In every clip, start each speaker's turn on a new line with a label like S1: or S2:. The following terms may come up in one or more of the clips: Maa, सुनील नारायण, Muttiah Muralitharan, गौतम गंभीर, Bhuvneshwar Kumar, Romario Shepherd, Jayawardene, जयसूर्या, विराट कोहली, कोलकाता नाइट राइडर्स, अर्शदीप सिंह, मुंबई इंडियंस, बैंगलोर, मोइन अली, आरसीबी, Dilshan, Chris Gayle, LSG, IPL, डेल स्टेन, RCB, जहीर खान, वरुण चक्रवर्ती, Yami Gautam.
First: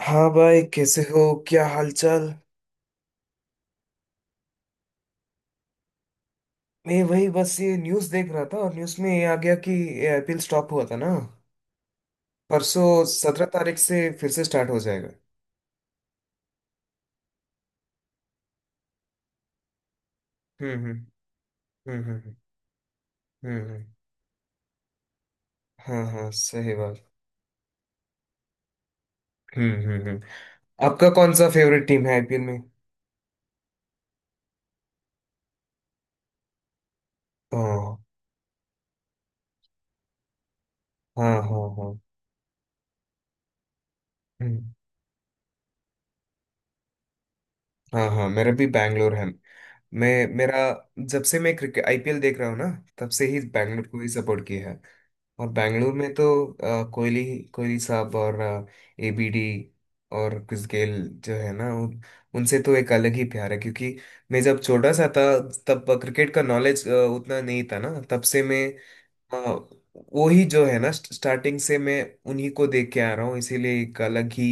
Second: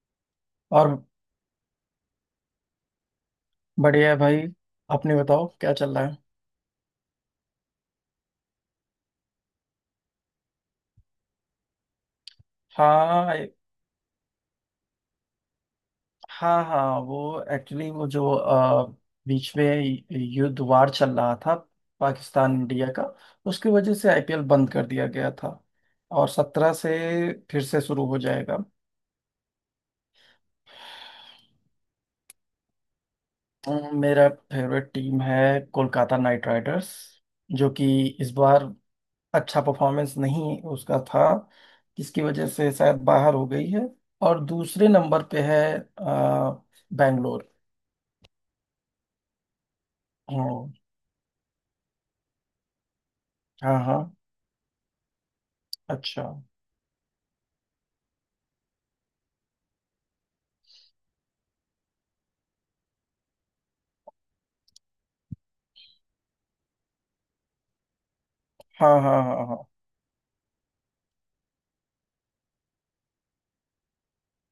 S1: हाँ भाई,
S2: और
S1: कैसे हो? क्या हालचाल?
S2: बढ़िया है भाई। अपने बताओ क्या चल रहा है।
S1: मैं वही बस ये न्यूज़ देख रहा था और न्यूज़ में ये आ गया कि ये आईपीएल स्टॉप हुआ था ना परसों।
S2: हाँ
S1: 17 तारीख से फिर से स्टार्ट हो जाएगा।
S2: हाँ हाँ वो एक्चुअली वो जो बीच में युद्ध
S1: हम्म,
S2: वार
S1: हम्म,
S2: चल रहा था।
S1: हम्म, हम्म,
S2: पाकिस्तान इंडिया का।
S1: हम्म,
S2: उसकी
S1: हम्म।
S2: वजह से आईपीएल बंद कर दिया गया था
S1: हाँ
S2: और
S1: हाँ,
S2: 17
S1: सही बात।
S2: से फिर से शुरू हो जाएगा।
S1: हम्म, हम्म, हम्म। आपका कौन सा फेवरेट टीम है आईपीएल में?
S2: मेरा फेवरेट टीम है कोलकाता नाइट राइडर्स जो कि
S1: हाँ,
S2: इस बार अच्छा परफॉर्मेंस नहीं उसका था।
S1: हाँ, हाँ, हाँ।
S2: जिसकी वजह से शायद बाहर हो गई है। और
S1: हम्म।
S2: दूसरे नंबर पे है आ, बैंगलोर।
S1: हाँ हाँ, मेरा भी बैंगलोर है। मैं मेरा
S2: हम्म,
S1: जब से मैं क्रिकेट आईपीएल देख रहा हूँ ना, तब से ही
S2: हाँ
S1: बैंगलोर
S2: हाँ।
S1: को ही सपोर्ट किया है। और बैंगलोर में
S2: अच्छा।
S1: तो कोहली कोहली साहब और एबीडी और क्रिस गेल जो है ना उनसे तो एक अलग ही प्यार है, क्योंकि मैं जब छोटा सा था तब क्रिकेट का नॉलेज उतना नहीं था ना, तब से
S2: हाँ हाँ हाँ हाँ हाँ।
S1: अ, वो ही जो है ना स्टार्टिंग से मैं उन्हीं को देख के आ रहा हूँ, इसीलिए एक अलग ही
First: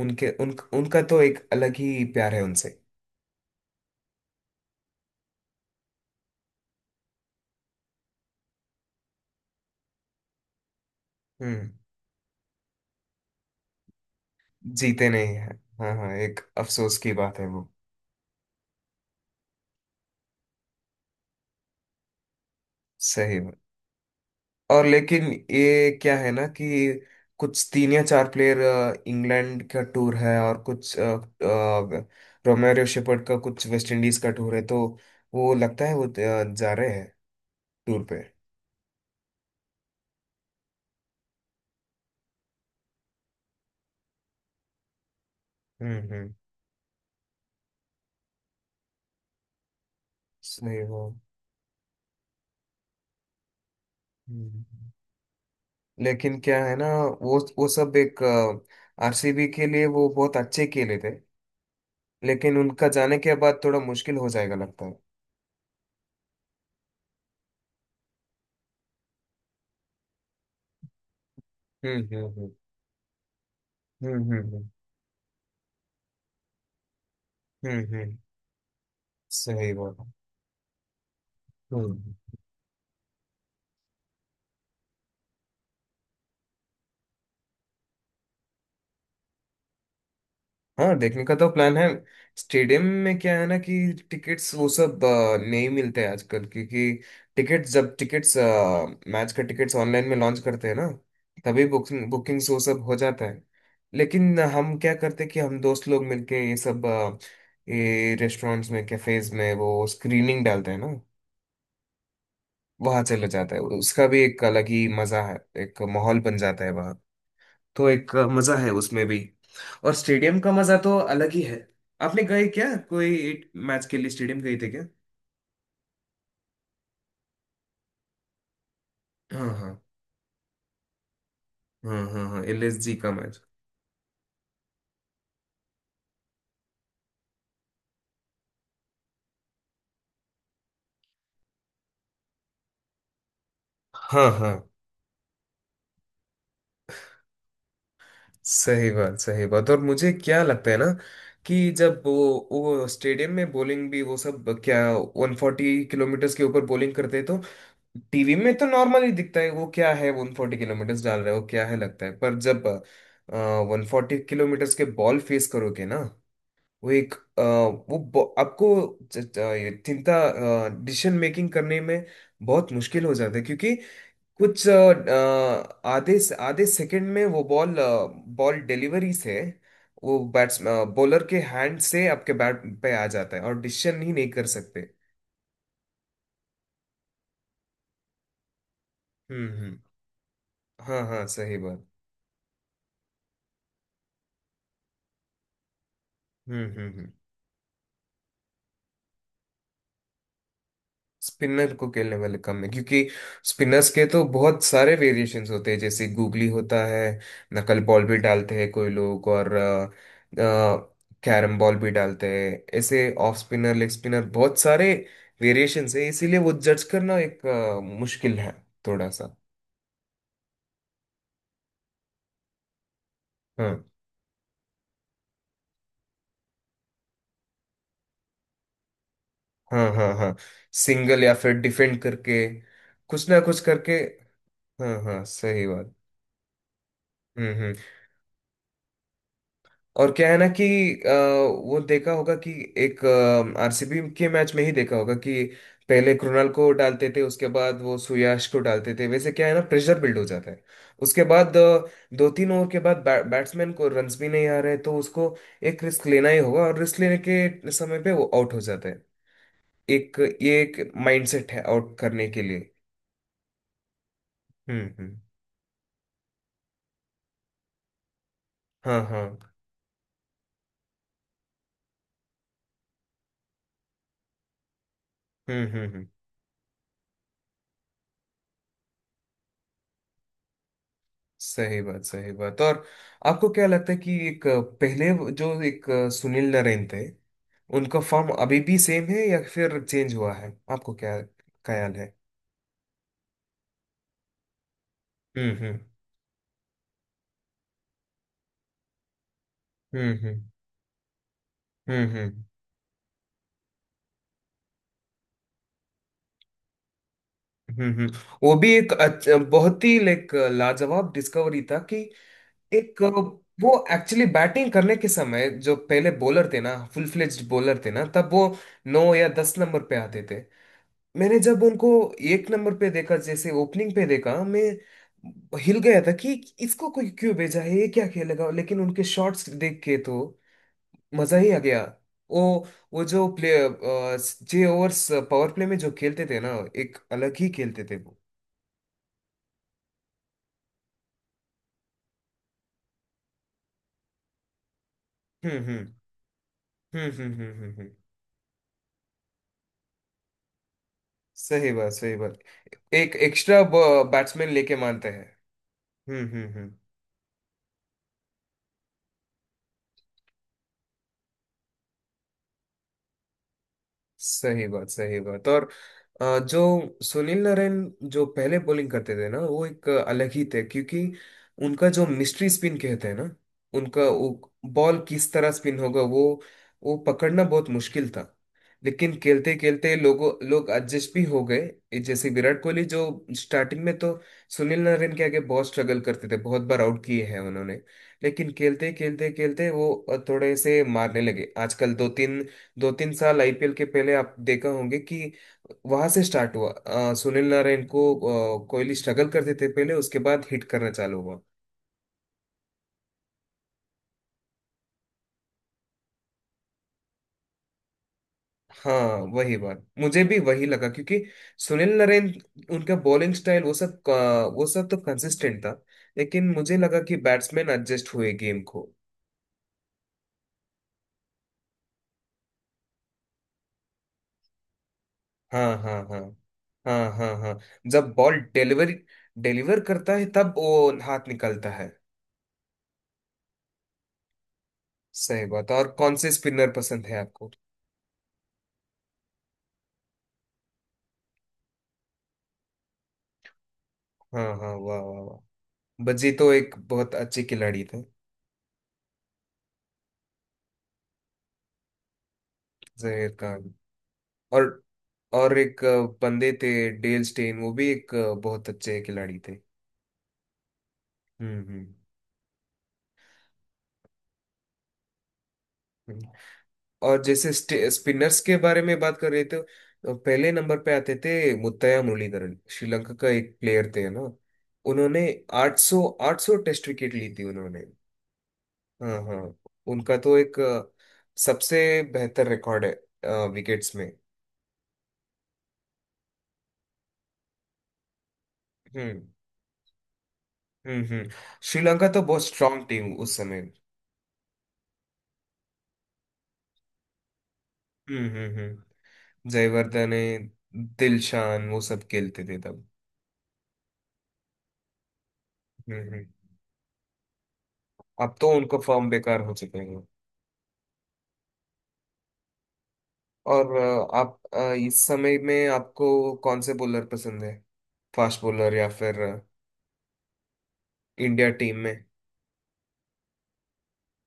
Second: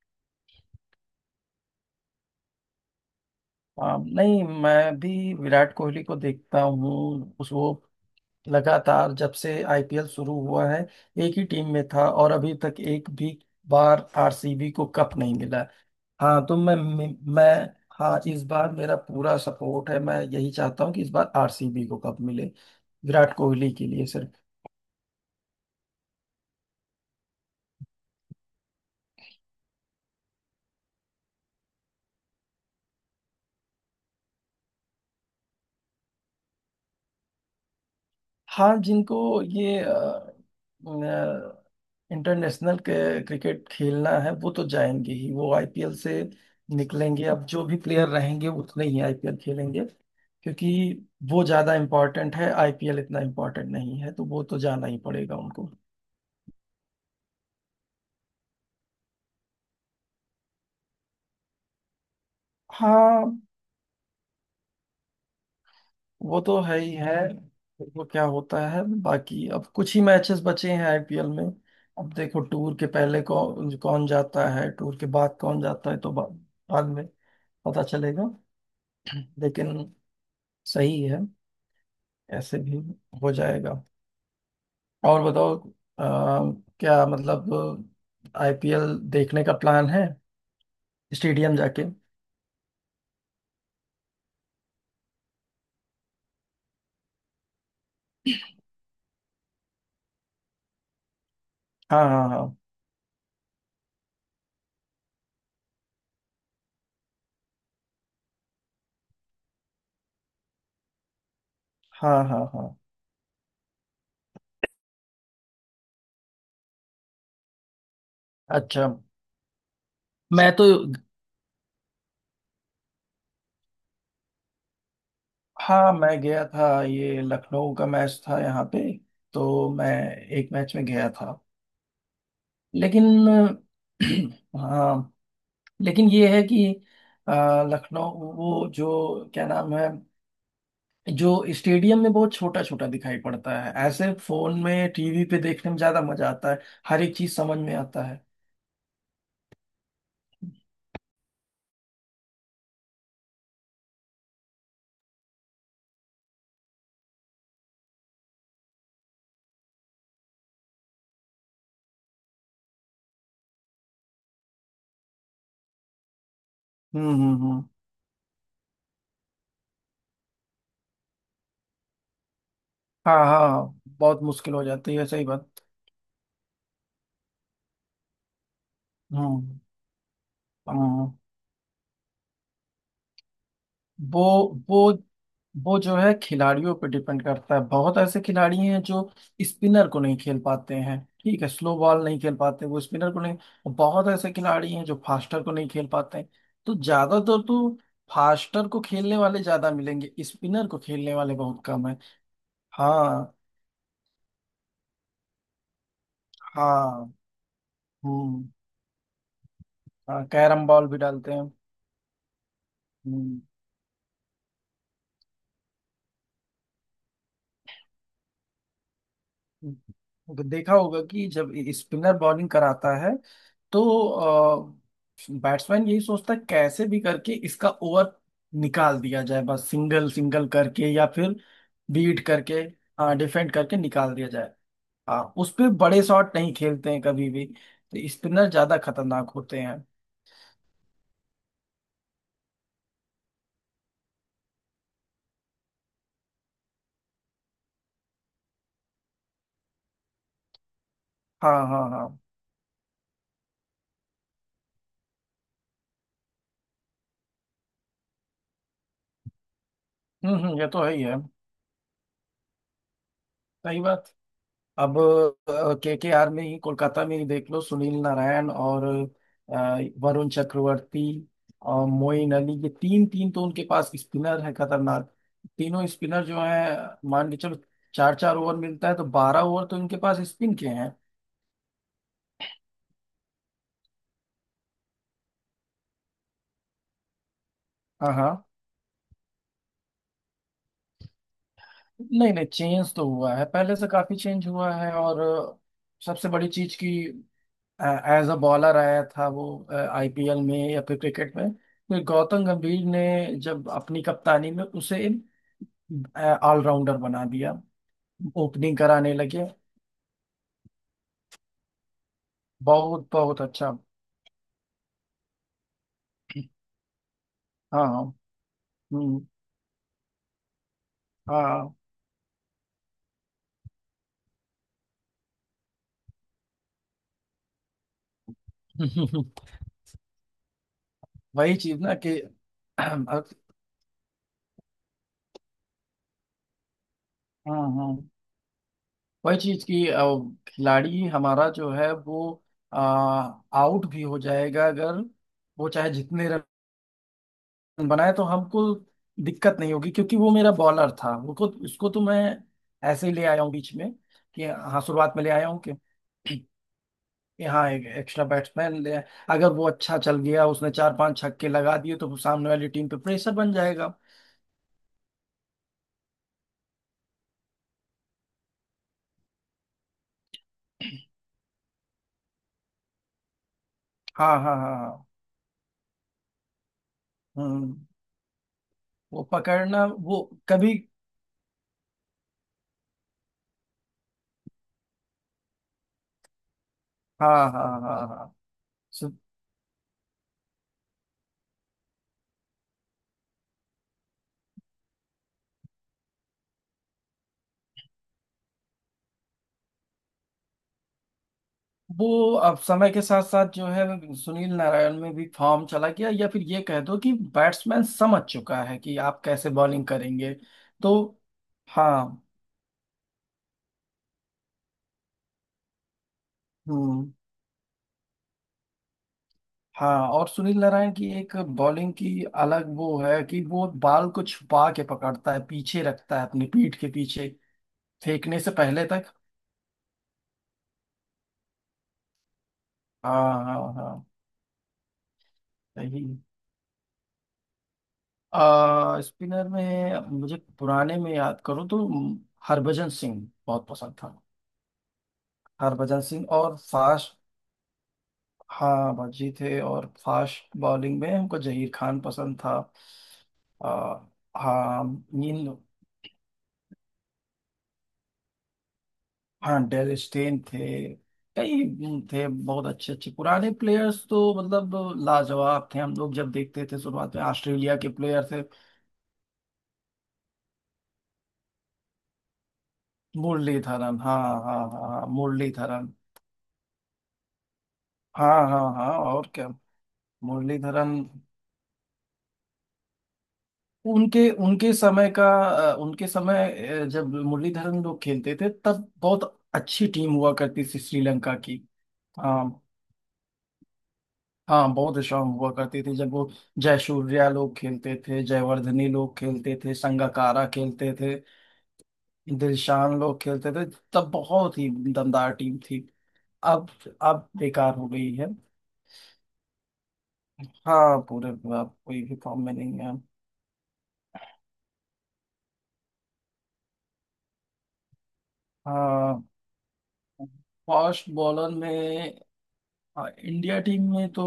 S1: उनका तो एक अलग ही प्यार है उनसे।
S2: हाँ, नहीं मैं भी विराट कोहली को देखता हूँ उस वो लगातार जब से आईपीएल शुरू हुआ है एक ही
S1: हम्म।
S2: टीम में था और अभी तक एक भी बार आरसीबी को
S1: जीते
S2: कप नहीं
S1: नहीं है।
S2: मिला।
S1: हाँ हाँ, एक
S2: हाँ तो
S1: अफसोस की बात है वो।
S2: मैं- हाँ इस बार मेरा पूरा सपोर्ट है मैं यही चाहता हूँ कि इस बार आरसीबी को कप मिले विराट
S1: सही बात।
S2: कोहली के लिए सिर्फ।
S1: और लेकिन ये क्या है ना कि कुछ तीन या चार प्लेयर इंग्लैंड का टूर है, और कुछ रोमेरियो शेफर्ड का कुछ वेस्ट इंडीज का टूर है, तो वो लगता है वो जा रहे हैं टूर पे।
S2: हाँ जिनको ये इंटरनेशनल क्रिकेट खेलना है वो तो जाएंगे ही वो आईपीएल
S1: हम्म,
S2: से
S1: हम्म।
S2: निकलेंगे। अब जो भी प्लेयर रहेंगे उतने ही आईपीएल खेलेंगे क्योंकि
S1: सही वो।
S2: वो ज्यादा इम्पोर्टेंट है आईपीएल इतना इम्पोर्टेंट नहीं है तो वो तो
S1: हम्म।
S2: जाना ही पड़ेगा उनको।
S1: लेकिन क्या है ना, वो सब एक आरसीबी के लिए वो बहुत अच्छे खेले थे, लेकिन उनका जाने के
S2: हाँ
S1: बाद थोड़ा मुश्किल हो जाएगा लगता है।
S2: वो तो है ही है। वो क्या होता है बाकी अब कुछ ही मैचेस बचे हैं आईपीएल में।
S1: हम्म,
S2: अब देखो
S1: हम्म,
S2: टूर के पहले कौन कौन
S1: हम्म,
S2: जाता
S1: हम्म, हम्म,
S2: है टूर के बाद कौन जाता है तो बाद में
S1: हम्म,
S2: पता
S1: हम्म।
S2: चलेगा। लेकिन
S1: सही बात।
S2: सही है।
S1: हम्म।
S2: ऐसे भी हो जाएगा। और बताओ अ, क्या मतलब आईपीएल देखने का प्लान है
S1: हाँ, देखने का तो
S2: स्टेडियम
S1: प्लान
S2: जाके।
S1: है। स्टेडियम में क्या है ना कि टिकट्स वो सब नहीं मिलते हैं आजकल, क्योंकि टिकट्स जब टिकट्स, मैच का टिकट्स ऑनलाइन में लॉन्च करते हैं ना, तभी
S2: हाँ हाँ हाँ
S1: बुकिंग्स वो सब हो जाता है। लेकिन हम क्या करते हैं कि हम दोस्त लोग मिलके ये रेस्टोरेंट्स में, कैफेज में वो स्क्रीनिंग डालते हैं ना,
S2: हाँ हाँ हाँ।
S1: वहाँ चले जाता है, उसका भी एक अलग ही मजा है, एक माहौल बन जाता है, तो एक मजा है
S2: अच्छा।
S1: उसमें भी। और स्टेडियम का
S2: मैं तो
S1: मजा तो अलग ही है। आपने गए क्या कोई एक मैच के लिए स्टेडियम गए थे क्या?
S2: हाँ मैं गया था ये लखनऊ का मैच था यहाँ पे
S1: हाँ, हाँ,
S2: तो मैं एक मैच में गया था।
S1: हाँ, हाँ, हाँ, एलएसजी
S2: लेकिन
S1: का मैच।
S2: हाँ लेकिन ये है कि अ, लखनऊ वो जो क्या नाम है जो स्टेडियम में बहुत छोटा छोटा दिखाई पड़ता है ऐसे
S1: हाँ
S2: फोन
S1: हाँ,
S2: में टीवी पे देखने में ज्यादा मजा आता है। हर एक चीज समझ में आता है।
S1: सही बात, सही बात। और मुझे क्या लगता है ना कि जब वो स्टेडियम में बॉलिंग भी वो सब क्या, 140 किलोमीटर के ऊपर बॉलिंग करते हैं, तो टीवी में तो नॉर्मल ही दिखता है, वो क्या है 140 किलोमीटर डाल रहे हो क्या है लगता है, पर जब वन फोर्टी किलोमीटर के बॉल फेस करोगे ना, वो एक अ,
S2: हम्म।
S1: वो ब- आपको ये चिंता डिसीजन मेकिंग करने में बहुत मुश्किल हो
S2: हाँ
S1: जाता है, क्योंकि
S2: हाँ बहुत मुश्किल हो
S1: कुछ
S2: जाती है सही बात।
S1: आधे आधे सेकंड में वो बॉल बॉल डिलीवरी से
S2: हम्म
S1: वो बैट्स
S2: हम्म।
S1: बॉलर के हैंड से आपके बैट पे आ जाता है और डिसीजन ही
S2: वो
S1: नहीं कर
S2: वो
S1: सकते।
S2: वो जो है खिलाड़ियों पे डिपेंड करता है। बहुत ऐसे खिलाड़ी हैं जो
S1: हम्म, हम्म।
S2: स्पिनर को नहीं खेल पाते हैं
S1: हाँ हाँ,
S2: ठीक है
S1: सही
S2: स्लो
S1: बात।
S2: बॉल नहीं खेल पाते वो स्पिनर को नहीं। और बहुत ऐसे खिलाड़ी हैं जो फास्टर को नहीं खेल पाते हैं।
S1: हम्म,
S2: तो
S1: हम्म, हम्म।
S2: ज्यादातर तो फास्टर को खेलने वाले ज्यादा मिलेंगे स्पिनर को खेलने वाले बहुत
S1: स्पिनर
S2: कम
S1: को
S2: है।
S1: खेलने वाले कम है, क्योंकि
S2: हाँ
S1: स्पिनर्स के तो बहुत सारे वेरिएशंस होते हैं, जैसे गूगली होता है,
S2: हाँ।
S1: नकल बॉल भी
S2: हम्म।
S1: डालते हैं कोई लोग, और
S2: हाँ कैरम बॉल भी डालते हैं।
S1: कैरम बॉल भी डालते हैं, ऐसे ऑफ
S2: हम्म।
S1: स्पिनर, लेग स्पिनर, बहुत सारे वेरिएशंस है, इसीलिए वो जज करना एक मुश्किल है थोड़ा सा।
S2: तो देखा होगा कि जब स्पिनर बॉलिंग कराता है तो
S1: हाँ,
S2: बैट्समैन यही सोचता है कैसे भी करके इसका ओवर निकाल दिया जाए बस
S1: हाँ,
S2: सिंगल
S1: हाँ, हाँ।
S2: सिंगल करके या
S1: सिंगल या
S2: फिर
S1: फिर डिफेंड
S2: बीट
S1: करके,
S2: करके
S1: कुछ ना
S2: डिफेंड
S1: कुछ
S2: करके
S1: करके।
S2: निकाल दिया जाए।
S1: हाँ
S2: हाँ
S1: हाँ,
S2: उस
S1: सही
S2: पे
S1: बात।
S2: बड़े शॉट नहीं खेलते हैं कभी भी
S1: हम्म,
S2: तो स्पिनर ज्यादा खतरनाक होते हैं।
S1: और क्या है ना कि अ, वो देखा होगा कि एक आरसीबी के मैच में ही देखा होगा कि पहले कृणाल को डालते थे, उसके बाद वो सुयाश को डालते थे, वैसे क्या है ना प्रेशर बिल्ड हो जाता है, उसके बाद
S2: हाँ हाँ हाँ।
S1: दो तीन ओवर के बाद बैट्समैन को रन्स भी नहीं आ रहे, तो उसको एक रिस्क लेना ही होगा, और रिस्क लेने के समय पे वो आउट हो जाता है, एक ये
S2: ये तो
S1: एक
S2: है ही है।
S1: माइंडसेट है आउट करने के लिए।
S2: सही बात।
S1: हम्म,
S2: अब
S1: हम्म।
S2: के आर में ही कोलकाता में ही देख लो सुनील नारायण और
S1: हाँ हाँ।
S2: वरुण चक्रवर्ती और मोइन अली ये तीन तीन तो उनके पास स्पिनर है खतरनाक।
S1: हम्म, हम्म,
S2: तीनों
S1: हम्म।
S2: स्पिनर जो है मान के चलो चार चार ओवर मिलता है तो 12 ओवर तो इनके पास स्पिन के हैं।
S1: सही बात, सही बात। और आपको क्या लगता है कि एक, पहले जो एक सुनील नरेन थे, उनका
S2: हाँ हाँ।
S1: फॉर्म अभी भी सेम है या फिर चेंज हुआ है, आपको क्या ख्याल है?
S2: नहीं नहीं चेंज तो हुआ है पहले से काफी चेंज हुआ है। और
S1: हम्म, हम्म,
S2: सबसे बड़ी चीज की एज अ बॉलर आया था वो
S1: हम्म, हम्म,
S2: आईपीएल में या फिर क्रिकेट में। फिर
S1: हम्म, हम्म,
S2: गौतम गंभीर ने जब अपनी कप्तानी में उसे ऑलराउंडर बना दिया
S1: हम्म, हम्म। वो भी
S2: ओपनिंग कराने लगे।
S1: बहुत ही लाइक लाजवाब डिस्कवरी था कि एक
S2: बहुत बहुत
S1: वो
S2: अच्छा।
S1: एक्चुअली बैटिंग करने के समय, जो पहले बॉलर थे ना, फुल फ्लेज्ड बॉलर
S2: हाँ
S1: थे
S2: हाँ।
S1: ना, तब वो नौ
S2: हम्म,
S1: या 10 नंबर पे आते थे। मैंने जब
S2: हाँ
S1: उनको एक नंबर पे देखा, जैसे ओपनिंग पे देखा, मैं हिल गया था कि इसको कोई क्यों भेजा है, ये क्या खेलेगा। लेकिन उनके शॉट्स देख के तो मजा ही
S2: वही
S1: आ
S2: चीज
S1: गया।
S2: ना कि
S1: वो वो
S2: हाँ।
S1: जो प्ले जे ओवर्स पावर प्ले में जो खेलते थे ना, एक अलग ही खेलते थे
S2: हाँ
S1: वो।
S2: वही चीज की खिलाड़ी हमारा जो है वो आउट भी हो जाएगा अगर
S1: हम्म,
S2: वो
S1: हम्म,
S2: चाहे जितने रन
S1: हम्म, हम्म, हम्म, हम्म,
S2: बनाए तो हमको दिक्कत नहीं होगी क्योंकि वो मेरा बॉलर था वो को
S1: सही
S2: उसको
S1: बात,
S2: तो
S1: सही
S2: मैं
S1: बात।
S2: ऐसे ही
S1: एक
S2: ले आया हूँ
S1: एक्स्ट्रा
S2: बीच में कि
S1: बैट्समैन लेके
S2: हाँ
S1: मानते
S2: शुरुआत में
S1: हैं।
S2: ले आया हूँ कि
S1: हम्म, हम्म, हम्म।
S2: हाँ एक एक्स्ट्रा बैट्समैन ले आए। अगर वो अच्छा चल गया उसने चार पांच छक्के लगा दिए तो सामने वाली टीम पे प्रेशर बन जाएगा।
S1: सही बात, सही बात। और जो सुनील नारायण जो पहले बॉलिंग करते थे ना, वो एक अलग ही थे, क्योंकि उनका जो मिस्ट्री स्पिन कहते हैं ना, उनका वो
S2: हाँ हाँ हाँ
S1: बॉल
S2: हाँ।
S1: किस तरह स्पिन होगा, वो पकड़ना बहुत
S2: हम्म।
S1: मुश्किल था। लेकिन
S2: वो
S1: खेलते
S2: पकड़ना
S1: खेलते
S2: वो
S1: लोग
S2: कभी।
S1: एडजस्ट भी हो गए। ये जैसे विराट कोहली, जो स्टार्टिंग में तो सुनील नारायण के आगे बहुत स्ट्रगल करते थे, बहुत बार आउट किए
S2: हाँ
S1: हैं
S2: हाँ
S1: उन्होंने।
S2: हाँ हाँ हाँ।
S1: लेकिन खेलते खेलते खेलते वो थोड़े से मारने लगे आजकल। दो तीन साल आईपीएल के पहले आप देखा होंगे कि वहां से स्टार्ट हुआ, सुनील नारायण को कोहली स्ट्रगल करते थे पहले, उसके बाद हिट करना चालू हुआ।
S2: वो अब समय के साथ साथ जो है सुनील नारायण में भी फॉर्म चला गया या फिर ये कह दो कि बैट्समैन समझ चुका है
S1: हाँ
S2: कि आप कैसे
S1: वही बात,
S2: बॉलिंग
S1: मुझे
S2: करेंगे
S1: भी वही लगा
S2: तो।
S1: क्योंकि सुनील
S2: हाँ।
S1: नारायण, उनका बॉलिंग स्टाइल वो सब तो कंसिस्टेंट था, लेकिन मुझे लगा
S2: हम्म।
S1: कि बैट्समैन एडजस्ट हुए गेम को।
S2: हाँ और सुनील नारायण की एक बॉलिंग की अलग वो है कि वो बॉल को छुपा के पकड़ता है
S1: हाँ,
S2: पीछे
S1: हाँ,
S2: रखता
S1: हाँ,
S2: है अपनी पीठ के
S1: हाँ,
S2: पीछे
S1: हाँ, हाँ। जब बॉल
S2: फेंकने से पहले तक।
S1: डिलीवर करता है, तब वो हाथ निकलता है।
S2: हाँ हाँ हाँ।
S1: सही बात। और
S2: सही।
S1: कौन से स्पिनर पसंद है आपको?
S2: आ स्पिनर में मुझे पुराने में याद करो तो हरभजन सिंह बहुत पसंद था।
S1: हाँ हाँ, वाह, वाह, वाह।
S2: हरभजन सिंह
S1: बज्जी तो
S2: और
S1: एक बहुत
S2: फास्ट।
S1: अच्छी खिलाड़ी थे।
S2: हाँ भज्जी थे और फास्ट बॉलिंग में हमको जहीर खान पसंद था।
S1: जहीर खान।
S2: आ,
S1: और
S2: हाँ इन।
S1: और एक बंदे थे डेल स्टेन, वो भी एक बहुत अच्छे खिलाड़ी थे।
S2: हाँ डेल स्टेन थे।
S1: हम्म, हम्म,
S2: कई थे बहुत अच्छे अच्छे पुराने प्लेयर्स तो मतलब लाजवाब थे हम लोग
S1: हम्म।
S2: जब देखते थे शुरुआत
S1: और
S2: में
S1: जैसे
S2: ऑस्ट्रेलिया के प्लेयर
S1: स्पिनर्स
S2: थे।
S1: के बारे में बात कर रहे थे, तो पहले नंबर पे आते थे मुत्तैया मुरलीधरन। श्रीलंका का एक प्लेयर
S2: मुरलीधरन
S1: थे
S2: हाँ।
S1: ना,
S2: हाँ हाँ हाँ
S1: उन्होंने
S2: मुरलीधरन।
S1: 800 800 टेस्ट विकेट ली थी उन्होंने।
S2: हाँ हाँ हाँ
S1: हाँ
S2: और क्या।
S1: हाँ, उनका तो एक
S2: मुरलीधरन
S1: सबसे बेहतर रिकॉर्ड है विकेट्स में।
S2: उनके उनके समय का उनके समय जब मुरलीधरन लोग खेलते थे तब
S1: हम्म,
S2: बहुत अच्छी टीम हुआ करती थी
S1: हम्म, हम्म।
S2: श्रीलंका की।
S1: श्रीलंका तो बहुत
S2: हाँ
S1: स्ट्रांग टीम उस समय।
S2: हाँ बहुत स्ट्रांग हुआ करती थी जब वो जयसूर्या लोग खेलते थे
S1: हम्म, हम्म,
S2: जयवर्धने
S1: हम्म।
S2: लोग खेलते थे
S1: जयवर्धने,
S2: संगकारा खेलते थे
S1: दिलशान, वो सब खेलते थे तब।
S2: दिलशान लोग खेलते थे तब बहुत ही दमदार टीम थी।
S1: हम्म,
S2: अब अब बेकार हो गई है।
S1: अब तो उनको फॉर्म बेकार हो चुके हैं।
S2: हाँ पूरे अब कोई भी फॉर्म में नहीं है।
S1: और आप इस समय में आपको कौन से बॉलर पसंद है? फास्ट बॉलर या फिर
S2: हाँ फास्ट
S1: इंडिया
S2: बॉलर
S1: टीम में?
S2: में। हाँ इंडिया टीम में तो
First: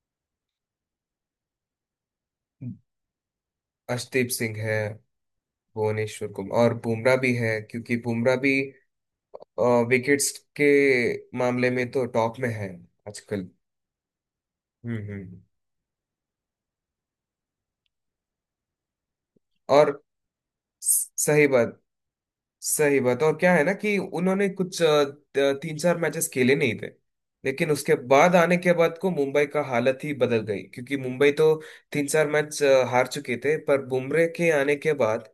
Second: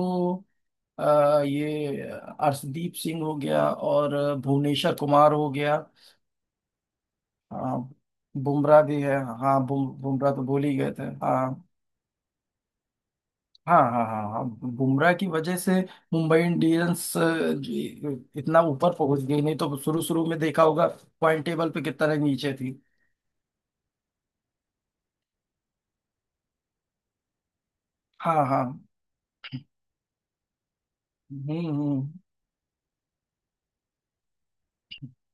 S2: ये अर्शदीप सिंह हो गया और
S1: अर्शदीप सिंह है,
S2: भुवनेश्वर कुमार हो गया।
S1: भुवनेश्वर कुमार, और बुमराह भी है,
S2: हाँ
S1: क्योंकि बुमराह भी
S2: बुमराह भी है। हाँ
S1: विकेट्स
S2: बुमराह तो भूल
S1: के
S2: ही गए थे हाँ।
S1: मामले में तो टॉप में है आजकल।
S2: हाँ हाँ हाँ हाँ।
S1: हम्म, हम्म,
S2: बुमराह की वजह से मुंबई इंडियंस जी, इतना ऊपर पहुंच गई नहीं तो
S1: और
S2: शुरू शुरू में देखा होगा पॉइंट
S1: सही
S2: टेबल
S1: बात,
S2: पे कितना नीचे थी।
S1: सही बात। और क्या है ना कि उन्होंने कुछ तीन चार मैचेस खेले नहीं थे, लेकिन उसके बाद
S2: हाँ
S1: आने
S2: हाँ।
S1: के बाद को मुंबई का हालत ही बदल गई, क्योंकि मुंबई तो
S2: हम्म
S1: तीन
S2: हम्म
S1: चार मैच हार चुके थे, पर बुमरे के आने के बाद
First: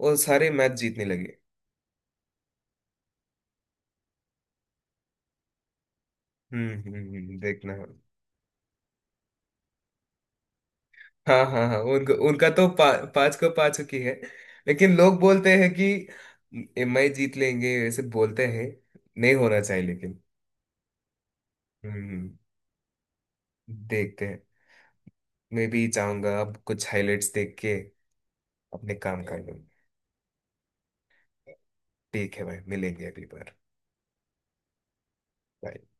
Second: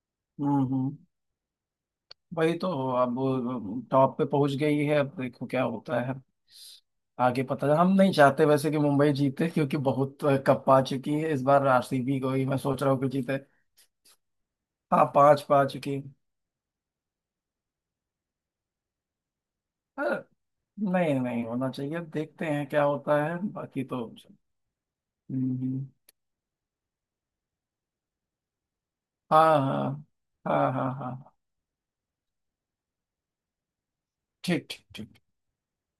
S1: वो सारे मैच
S2: हम्म।
S1: जीतने लगे।
S2: वही तो अब वो टॉप पे पहुंच गई है अब देखो क्या होता है
S1: हम्म, हम्म, हम्म।
S2: आगे पता
S1: देखना
S2: है,
S1: है।
S2: हम नहीं चाहते वैसे कि मुंबई जीते क्योंकि बहुत कप पा चुकी है इस
S1: हाँ हाँ
S2: बार
S1: हाँ, उनका
S2: आरसीबी को ही
S1: उनका
S2: मैं
S1: तो
S2: सोच रहा हूँ कि
S1: पांच
S2: जीते।
S1: को पा चुकी है। लेकिन
S2: हाँ
S1: लोग
S2: पांच
S1: बोलते
S2: पा
S1: हैं कि
S2: चुकी है।
S1: एमआई जीत लेंगे, ऐसे बोलते हैं। नहीं होना चाहिए
S2: अ,
S1: लेकिन।
S2: नहीं नहीं होना चाहिए
S1: हम्म,
S2: देखते हैं क्या होता है बाकी तो।
S1: देखते हैं। मैं भी
S2: हम्म,
S1: चाहूंगा अब कुछ हाइलाइट्स देख के अपने काम कर
S2: हाँ
S1: लो।
S2: हाँ हाँ हाँ हाँ हाँ।
S1: ठीक है भाई, मिलेंगे अगली बार।
S2: ठीक ठीक ठीक।
S1: Bye.